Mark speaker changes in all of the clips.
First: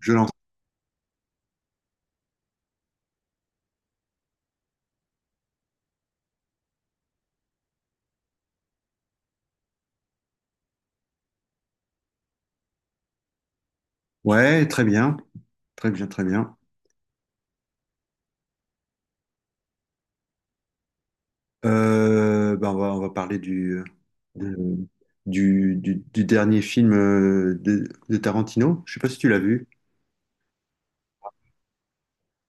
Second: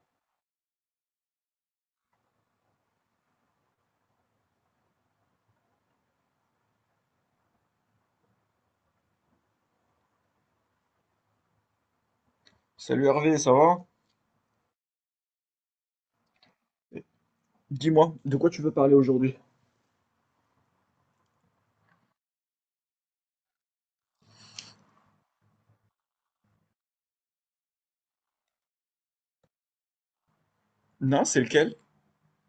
Speaker 1: Je lance.
Speaker 2: Salut Hervé, ça va?
Speaker 1: Ouais, très bien. Très bien, très bien.
Speaker 2: Dis-moi, de quoi tu veux parler aujourd'hui?
Speaker 1: On va parler de- du dernier film de Tarantino. Je sais pas si tu l'as vu.
Speaker 2: Non, c'est lequel?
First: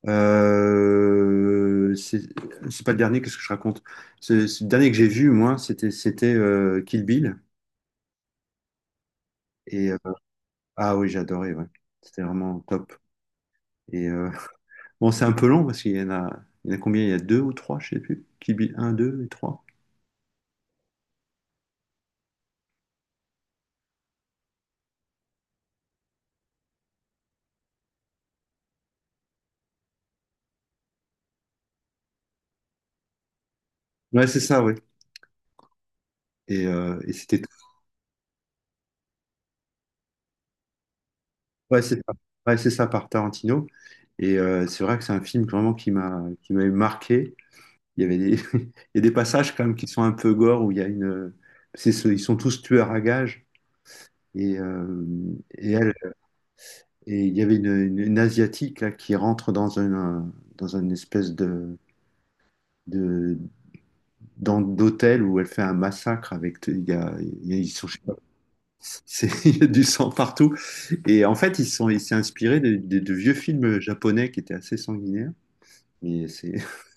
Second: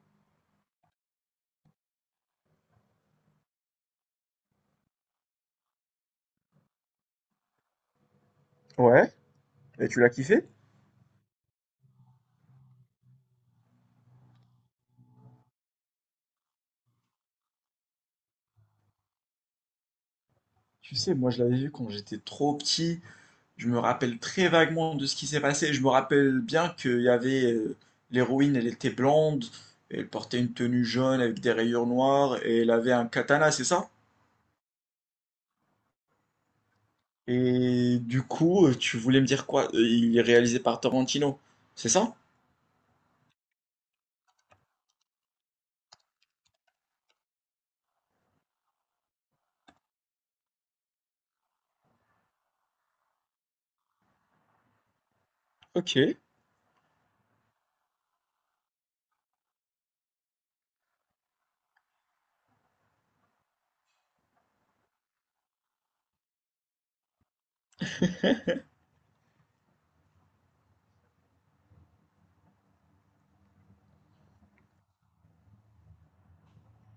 Speaker 1: Euh, c'est c'est pas le dernier, qu'est-ce que je raconte? C'est le dernier que j'ai vu, moi, c'était Kill Bill.
Speaker 2: Ouais. Et
Speaker 1: Et, euh,
Speaker 2: tu l'as kiffé?
Speaker 1: ah oui, j'ai adoré, ouais. C'était vraiment top. Et euh, bon, c'est un peu long parce qu'il y en a, il y en a combien? Il y a deux ou trois, je sais plus. Kill Bill un, deux et trois.
Speaker 2: Tu sais, moi je l'avais vu quand j'étais trop petit. Je me rappelle très vaguement de ce qui s'est passé. Je me rappelle bien qu'il y avait l'héroïne, elle était blonde, elle portait une tenue jaune avec des rayures noires et elle avait un katana, c'est ça?
Speaker 1: Ouais, c'est ça, oui. C'était
Speaker 2: Et du coup, tu voulais me dire quoi? Il est réalisé par Tarantino,
Speaker 1: ouais,
Speaker 2: c'est
Speaker 1: c'est ça.
Speaker 2: ça?
Speaker 1: Ouais, c'est ça par Tarantino. C'est vrai que c'est un film vraiment qui m'a marqué. Il y avait des, il y a des passages quand même qui sont un peu gore où il y a ils sont tous tueurs à gages et euh, et elle
Speaker 2: Ok.
Speaker 1: et il y avait une asiatique là qui rentre dans une espèce de dans- d'hôtel où elle fait un massacre avec ils sont je sais pas, c'est il y a du sang partout et en fait ils sont il s'est inspiré de vieux films japonais qui étaient assez sanguinaires. Mais c'est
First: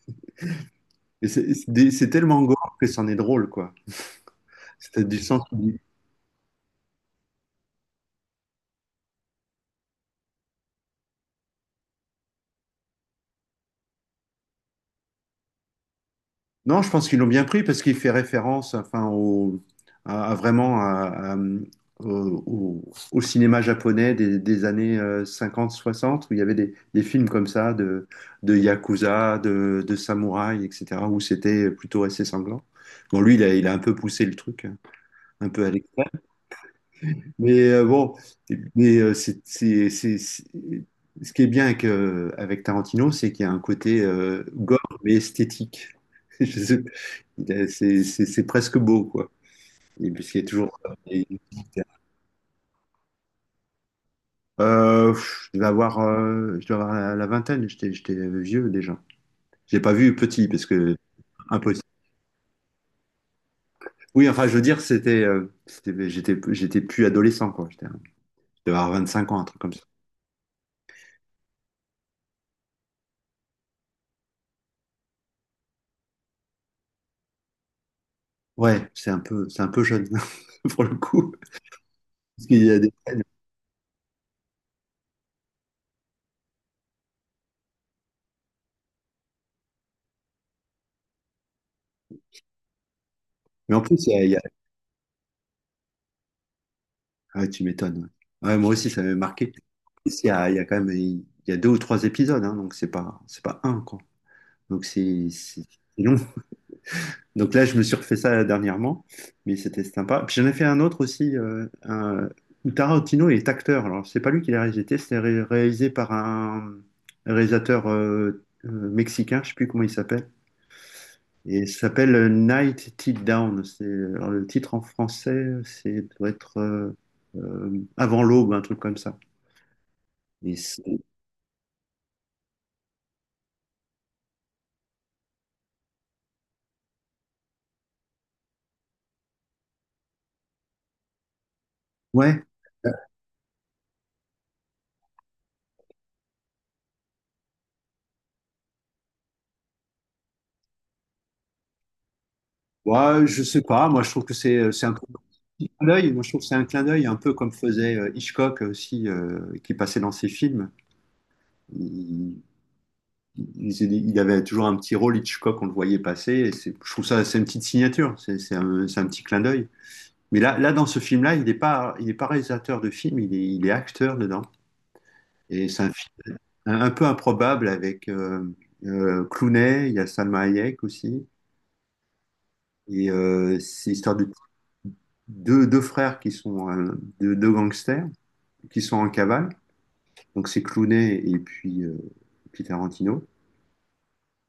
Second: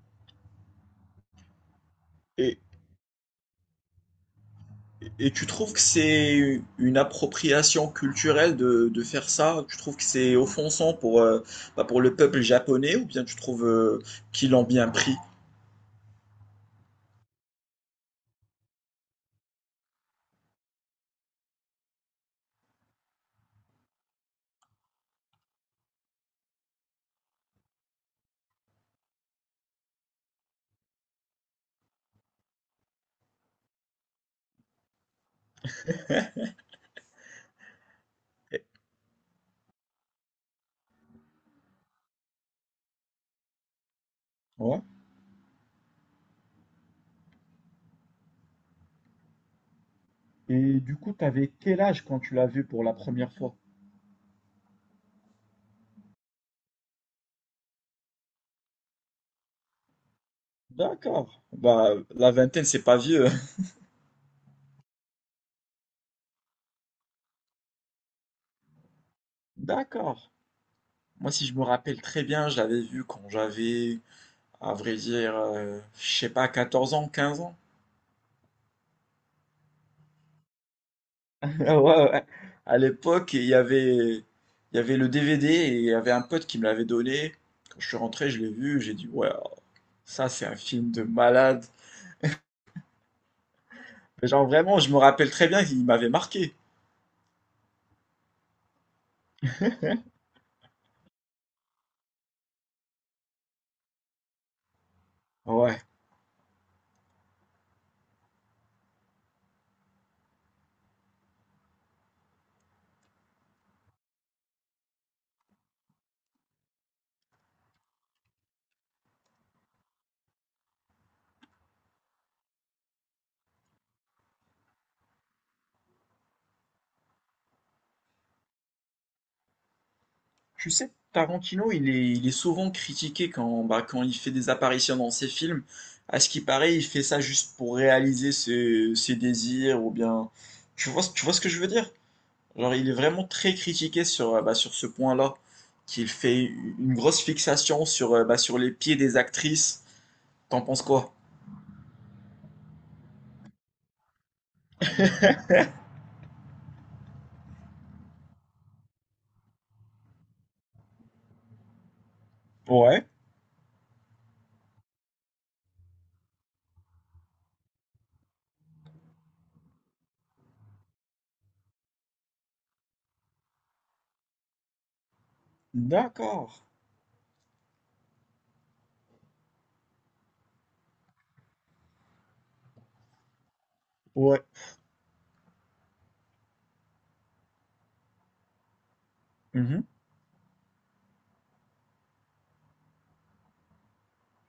Speaker 1: c'est tellement
Speaker 2: Et
Speaker 1: gore que c'en est drôle, quoi. C'est du
Speaker 2: Et
Speaker 1: sens.
Speaker 2: tu trouves que c'est une appropriation culturelle de faire ça? Tu trouves que c'est offensant bah, pour le peuple japonais, ou bien tu trouves qu'ils l'ont bien pris?
Speaker 1: Non, je pense qu'ils l'ont bien pris parce qu'il fait référence, enfin, au, à vraiment au, au cinéma japonais des années 50-60 où il y avait des films comme ça de samouraï, etc., où c'était plutôt assez sanglant. Bon, lui, il a un peu poussé le truc, hein, un peu à... Mais c'est ce qui est bien avec, avec Tarantino, c'est qu'il y a un côté gore
Speaker 2: Ouais.
Speaker 1: mais esthétique. Je sais pas. Il a- c'est presque beau, quoi. Et puisqu'il y a
Speaker 2: Et
Speaker 1: toujours.
Speaker 2: du coup,
Speaker 1: Et-
Speaker 2: t'avais quel âge quand tu l'as vu pour la première fois?
Speaker 1: Pff, je dois avoir la vingtaine, j'étais vieux déjà. J'ai pas vu petit parce que
Speaker 2: D'accord.
Speaker 1: impossible.
Speaker 2: Bah, la vingtaine, c'est pas vieux.
Speaker 1: Oui, enfin, je veux dire, j'étais plus adolescent, quoi. Je devais avoir 25 ans, un truc comme ça.
Speaker 2: D'accord. Moi, si je me rappelle très bien, je l'avais vu quand j'avais, à vrai dire, je sais pas, 14 ans, 15 ans.
Speaker 1: C'est un peu jeune pour le coup.
Speaker 2: Ah ouais, ouais.
Speaker 1: Parce qu'il y a
Speaker 2: À
Speaker 1: des...
Speaker 2: l'époque, il y avait le DVD et il y avait un pote qui me l'avait donné. Quand je suis rentré, je l'ai vu, j'ai dit, ouais, oh, ça c'est un film de malade.
Speaker 1: Mais en plus,
Speaker 2: Mais
Speaker 1: il y a-
Speaker 2: genre vraiment, je me rappelle très bien qu'il m'avait marqué.
Speaker 1: Ah, tu m'étonnes. Ouais. Ouais, moi aussi, ça m'avait marqué. En plus, il y a deux ou trois épisodes, hein, donc c'est pas un, quoi. Donc c'est c'est-
Speaker 2: Ouais.
Speaker 1: c'est long. Donc là, je me suis refait ça dernièrement, mais c'était sympa. Puis j'en ai fait un autre aussi, où Tarantino est acteur. Alors, c'est pas lui qui l'a réalisé, c'est réalisé par un réalisateur mexicain, je sais plus comment il s'appelle. Et ça s'appelle Night Till Down. Le titre en français, c'est doit être Avant l'aube, un truc comme ça. Et
Speaker 2: Tu sais,
Speaker 1: c'est-
Speaker 2: Tarantino, il est souvent critiqué bah, quand il fait des apparitions dans ses films. À ce qui paraît, il fait ça juste pour réaliser ses désirs, ou bien. Tu vois ce que je veux dire?
Speaker 1: ouais,
Speaker 2: Genre, il est vraiment très critiqué bah, sur ce point-là, qu'il fait une grosse fixation bah, sur les pieds des actrices. T'en penses quoi?
Speaker 1: ouais, je sais pas. Moi, je trouve que c'est un peu un petit clin d'œil. Moi, je trouve que c'est un clin d'œil, un peu comme faisait Hitchcock aussi, qui passait dans ses films. Il,
Speaker 2: Ouais,
Speaker 1: il- il avait toujours un petit rôle Hitchcock, on le voyait passer. Je trouve ça, c'est une petite signature. C'est un petit clin d'œil. Mais là, dans ce film-là, il est pas réalisateur de film, il est acteur dedans. Et c'est un film
Speaker 2: d'accord.
Speaker 1: un peu improbable avec Clooney, il y a Salma Hayek aussi. C'est l'histoire de
Speaker 2: Ouais.
Speaker 1: deux frères qui sont deux gangsters qui sont en cavale.
Speaker 2: Mhm.
Speaker 1: Donc c'est Clooney et puis, Tarantino.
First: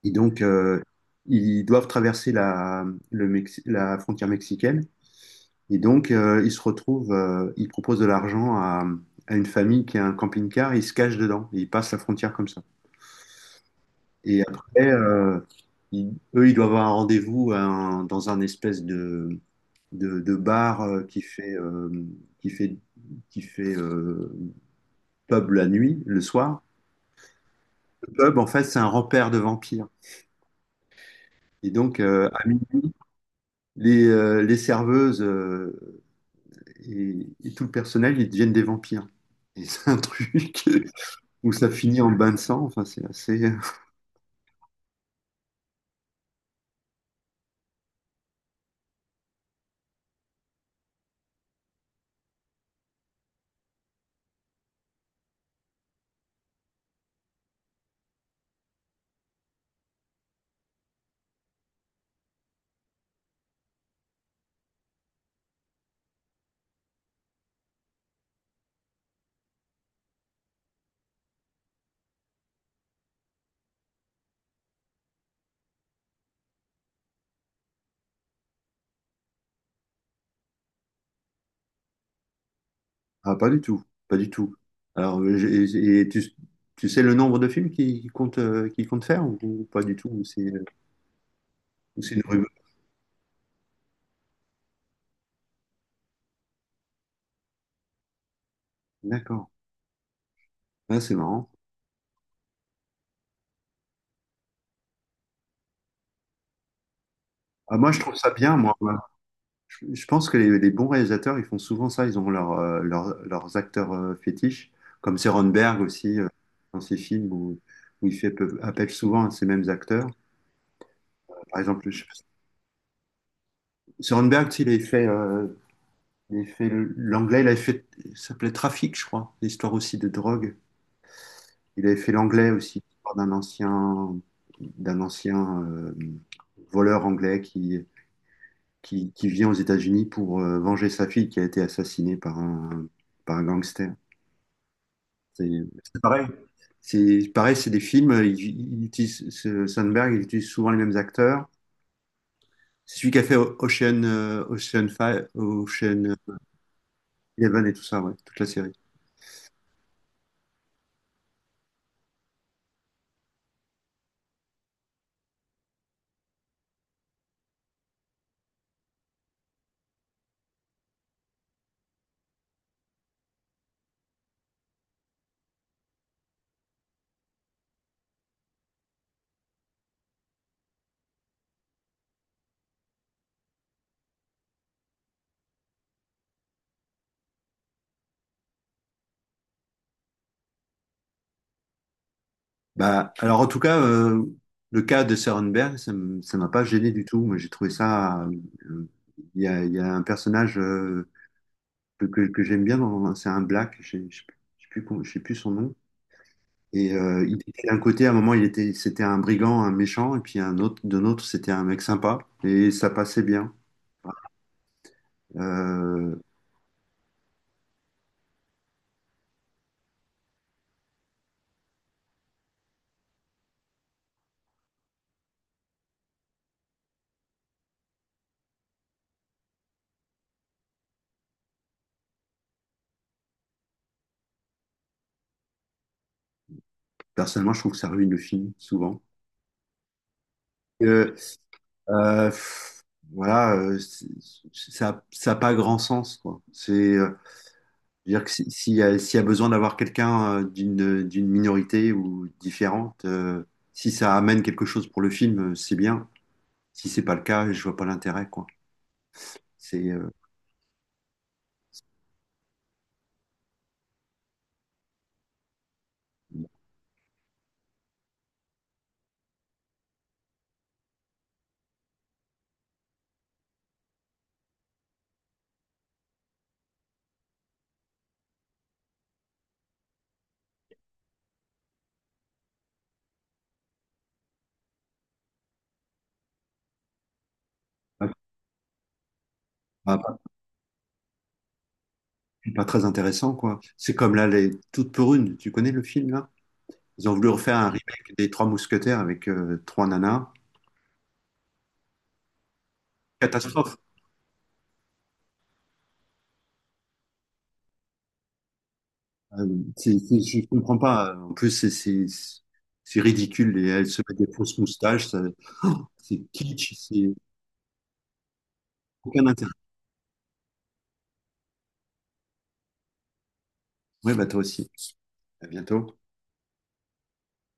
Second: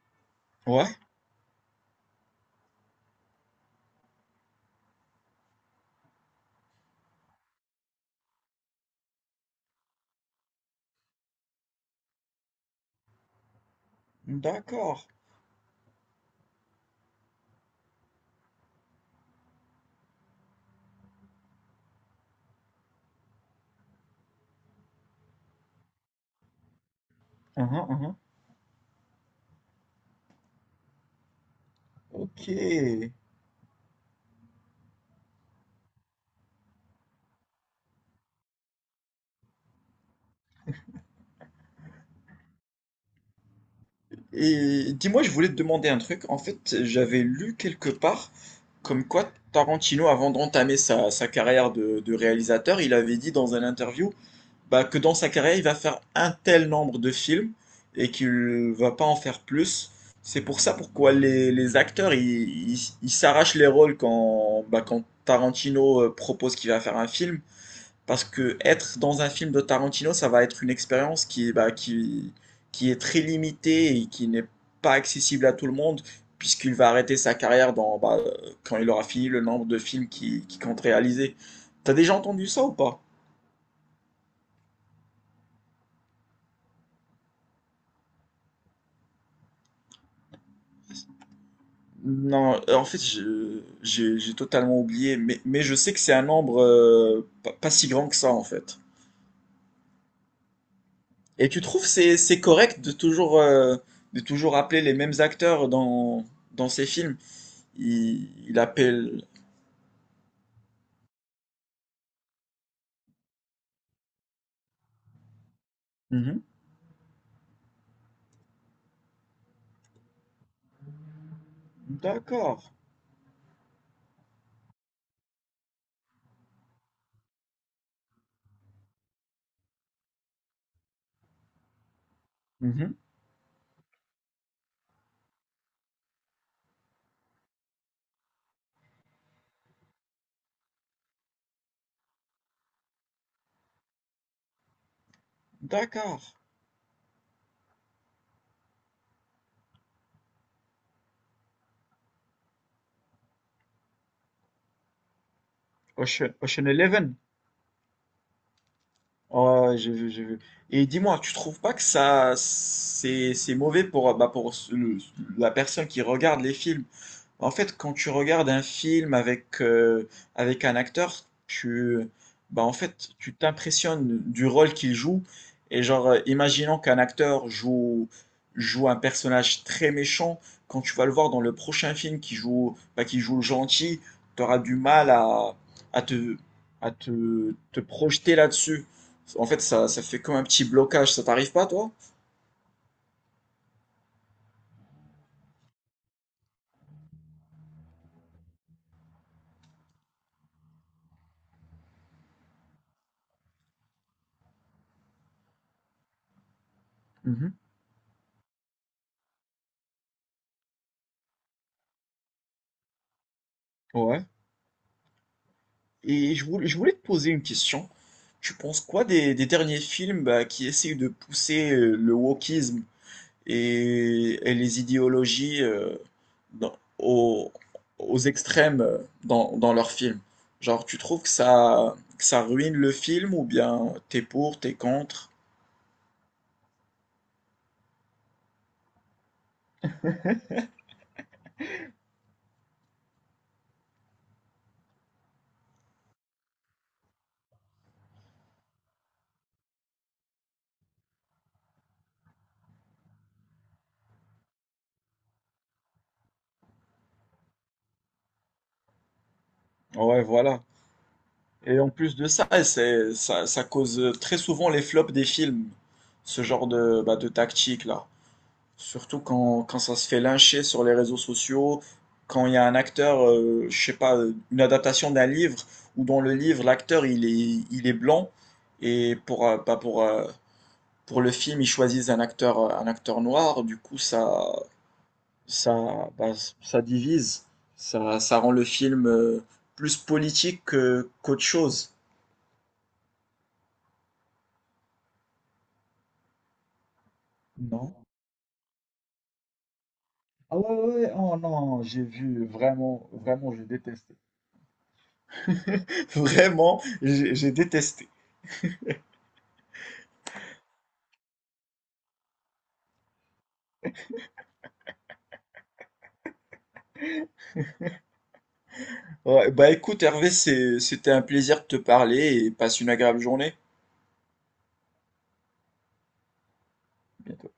Speaker 1: Et donc euh,
Speaker 2: Ouais,
Speaker 1: ils doivent traverser la frontière mexicaine. Et donc ils se retrouvent, ils proposent de l'argent à une famille qui a un camping-car, ils se cachent dedans et ils passent la frontière comme ça. Et après,
Speaker 2: d'accord.
Speaker 1: eux, ils doivent avoir un rendez-vous dans un espèce de bar qui fait, qui fait pub la nuit, le soir.
Speaker 2: Mhm,
Speaker 1: Le
Speaker 2: mhm.
Speaker 1: pub, en fait, c'est un repère de vampires. Et donc, à
Speaker 2: Ok.
Speaker 1: minuit, les serveuses et tout le personnel, ils deviennent des vampires. Et c'est un truc où ça finit en bain de sang. Enfin, c'est assez.
Speaker 2: Et dis-moi, je voulais te demander un truc. En fait, j'avais lu quelque part comme quoi Tarantino, avant d'entamer sa carrière de réalisateur, il avait dit dans un interview, bah, que dans sa carrière, il va faire un tel nombre de films et qu'il va pas en faire plus. C'est pour ça pourquoi les acteurs, ils s'arrachent les rôles bah, quand Tarantino propose qu'il va faire un film. Parce que être dans un film de Tarantino, ça va être une expérience bah, qui est très limitée et qui n'est pas accessible à tout le monde, puisqu'il va arrêter sa carrière bah, quand il aura fini le nombre de films qu'il qui compte réaliser. T'as déjà entendu ça ou pas?
Speaker 1: Ah, pas du tout, pas du tout. Alors, et tu, tu sais le nombre de films qu'il compte faire ou pas du tout? Ou c'est une rumeur.
Speaker 2: Non, en fait, j'ai totalement oublié, mais je sais que c'est un nombre pas si grand que ça, en fait.
Speaker 1: D'accord. Ah, c'est marrant.
Speaker 2: Et tu trouves c'est correct de toujours appeler les mêmes acteurs dans ces films?
Speaker 1: Ah, moi, je trouve
Speaker 2: Il,
Speaker 1: ça bien,
Speaker 2: il
Speaker 1: moi. Moi.
Speaker 2: appelle.
Speaker 1: Je pense que les bons réalisateurs, ils font souvent ça. Ils ont leurs acteurs fétiches, comme Berg aussi,
Speaker 2: Mhm.
Speaker 1: dans ses films où, où il fait appelle souvent à ces mêmes acteurs. Par exemple, je sais pas si...
Speaker 2: D'accord.
Speaker 1: Soderbergh, tu sais, il avait fait l'anglais, ça s'appelait Trafic, je crois, l'histoire aussi de drogue. Il avait fait l'anglais aussi,
Speaker 2: Mhm.
Speaker 1: l'histoire d'un ancien voleur anglais qui vient aux États-Unis pour venger sa fille qui a été assassinée par un gangster. C'est c'est
Speaker 2: D'accord.
Speaker 1: pareil. C'est pareil, c'est des films. Il utilise, Sandberg, il utilise souvent les mêmes acteurs. C'est celui qui a fait Ocean, Ocean Five, Ocean
Speaker 2: Ocean, Ocean Eleven.
Speaker 1: Eleven et tout ça, ouais, toute la série.
Speaker 2: Oh, j'ai vu, j'ai vu. Et dis-moi, tu trouves pas que ça c'est mauvais pour bah pour la personne qui regarde les films? En fait, quand tu regardes un film avec un acteur, bah, en fait, tu t'impressionnes du rôle qu'il joue. Et genre, imaginons qu'un acteur joue un personnage très méchant. Quand tu vas le voir dans le prochain film bah, qui joue le gentil, tu auras du mal à te, à te projeter là-dessus. En fait, ça fait comme un petit blocage. Ça t'arrive pas, toi?
Speaker 1: Bah, alors en tout cas, le cas de Sorenberg, ça m'a pas gêné du tout. Moi, j'ai trouvé ça. Euh, il y a un personnage que j'aime bien, dans- c'est un black, je ne sais plus je sais plus comment- je sais plus son nom. Et il
Speaker 2: Mhm.
Speaker 1: était d'un côté, à un moment, c'était un brigand, un méchant, et puis un autre, d'un autre, c'était un mec sympa, et ça passait bien.
Speaker 2: Ouais.
Speaker 1: Euh,
Speaker 2: Et je voulais te poser une question. Tu penses quoi des derniers films, bah, qui essayent de pousser le wokisme et les idéologies dans- aux, aux extrêmes dans leurs films? Genre, tu trouves que que ça ruine le film, ou bien t'es pour, t'es contre?
Speaker 1: personnellement, je trouve que ça ruine le film souvent. Euh, euh, pff, voilà, ça, ça n'a pas grand sens, quoi. C'est-à-dire que s'il y a besoin d'avoir quelqu'un d'une minorité ou différente, si ça amène quelque chose pour le film, c'est bien. Si c'est pas le cas, je vois pas l'intérêt, quoi. C'est
Speaker 2: Ouais, voilà. Et en plus de ça, ça cause très souvent les flops des films, ce genre bah, de tactique là. Surtout quand ça se fait lyncher sur les réseaux sociaux, quand il y a un acteur, je sais pas, une adaptation d'un livre, où dans le livre, l'acteur, il est blanc, et bah, pour le film, ils choisissent un acteur noir, du coup, bah, ça divise,
Speaker 1: pas,
Speaker 2: ça rend le film, plus
Speaker 1: pas-
Speaker 2: politique qu'autre chose,
Speaker 1: pas très intéressant, quoi. C'est comme là, les Toutes pour une. Tu connais le film, là? Ils ont voulu refaire un
Speaker 2: non?
Speaker 1: remake des Trois Mousquetaires avec trois nanas.
Speaker 2: Ah ouais, ouais, ouais. Oh non, j'ai vu, vraiment, vraiment, j'ai
Speaker 1: Catastrophe.
Speaker 2: détesté. Vraiment, j'ai détesté.
Speaker 1: Euh, je ne comprends pas. En plus, c'est ridicule. Et elles se mettent des fausses moustaches. Ça- oh, c'est kitsch. C'est aucun
Speaker 2: Ouais,
Speaker 1: intérêt.
Speaker 2: bah écoute Hervé, c'était un plaisir de te parler et passe une agréable journée.
Speaker 1: Oui, bah toi aussi. À bientôt.
Speaker 2: À bientôt.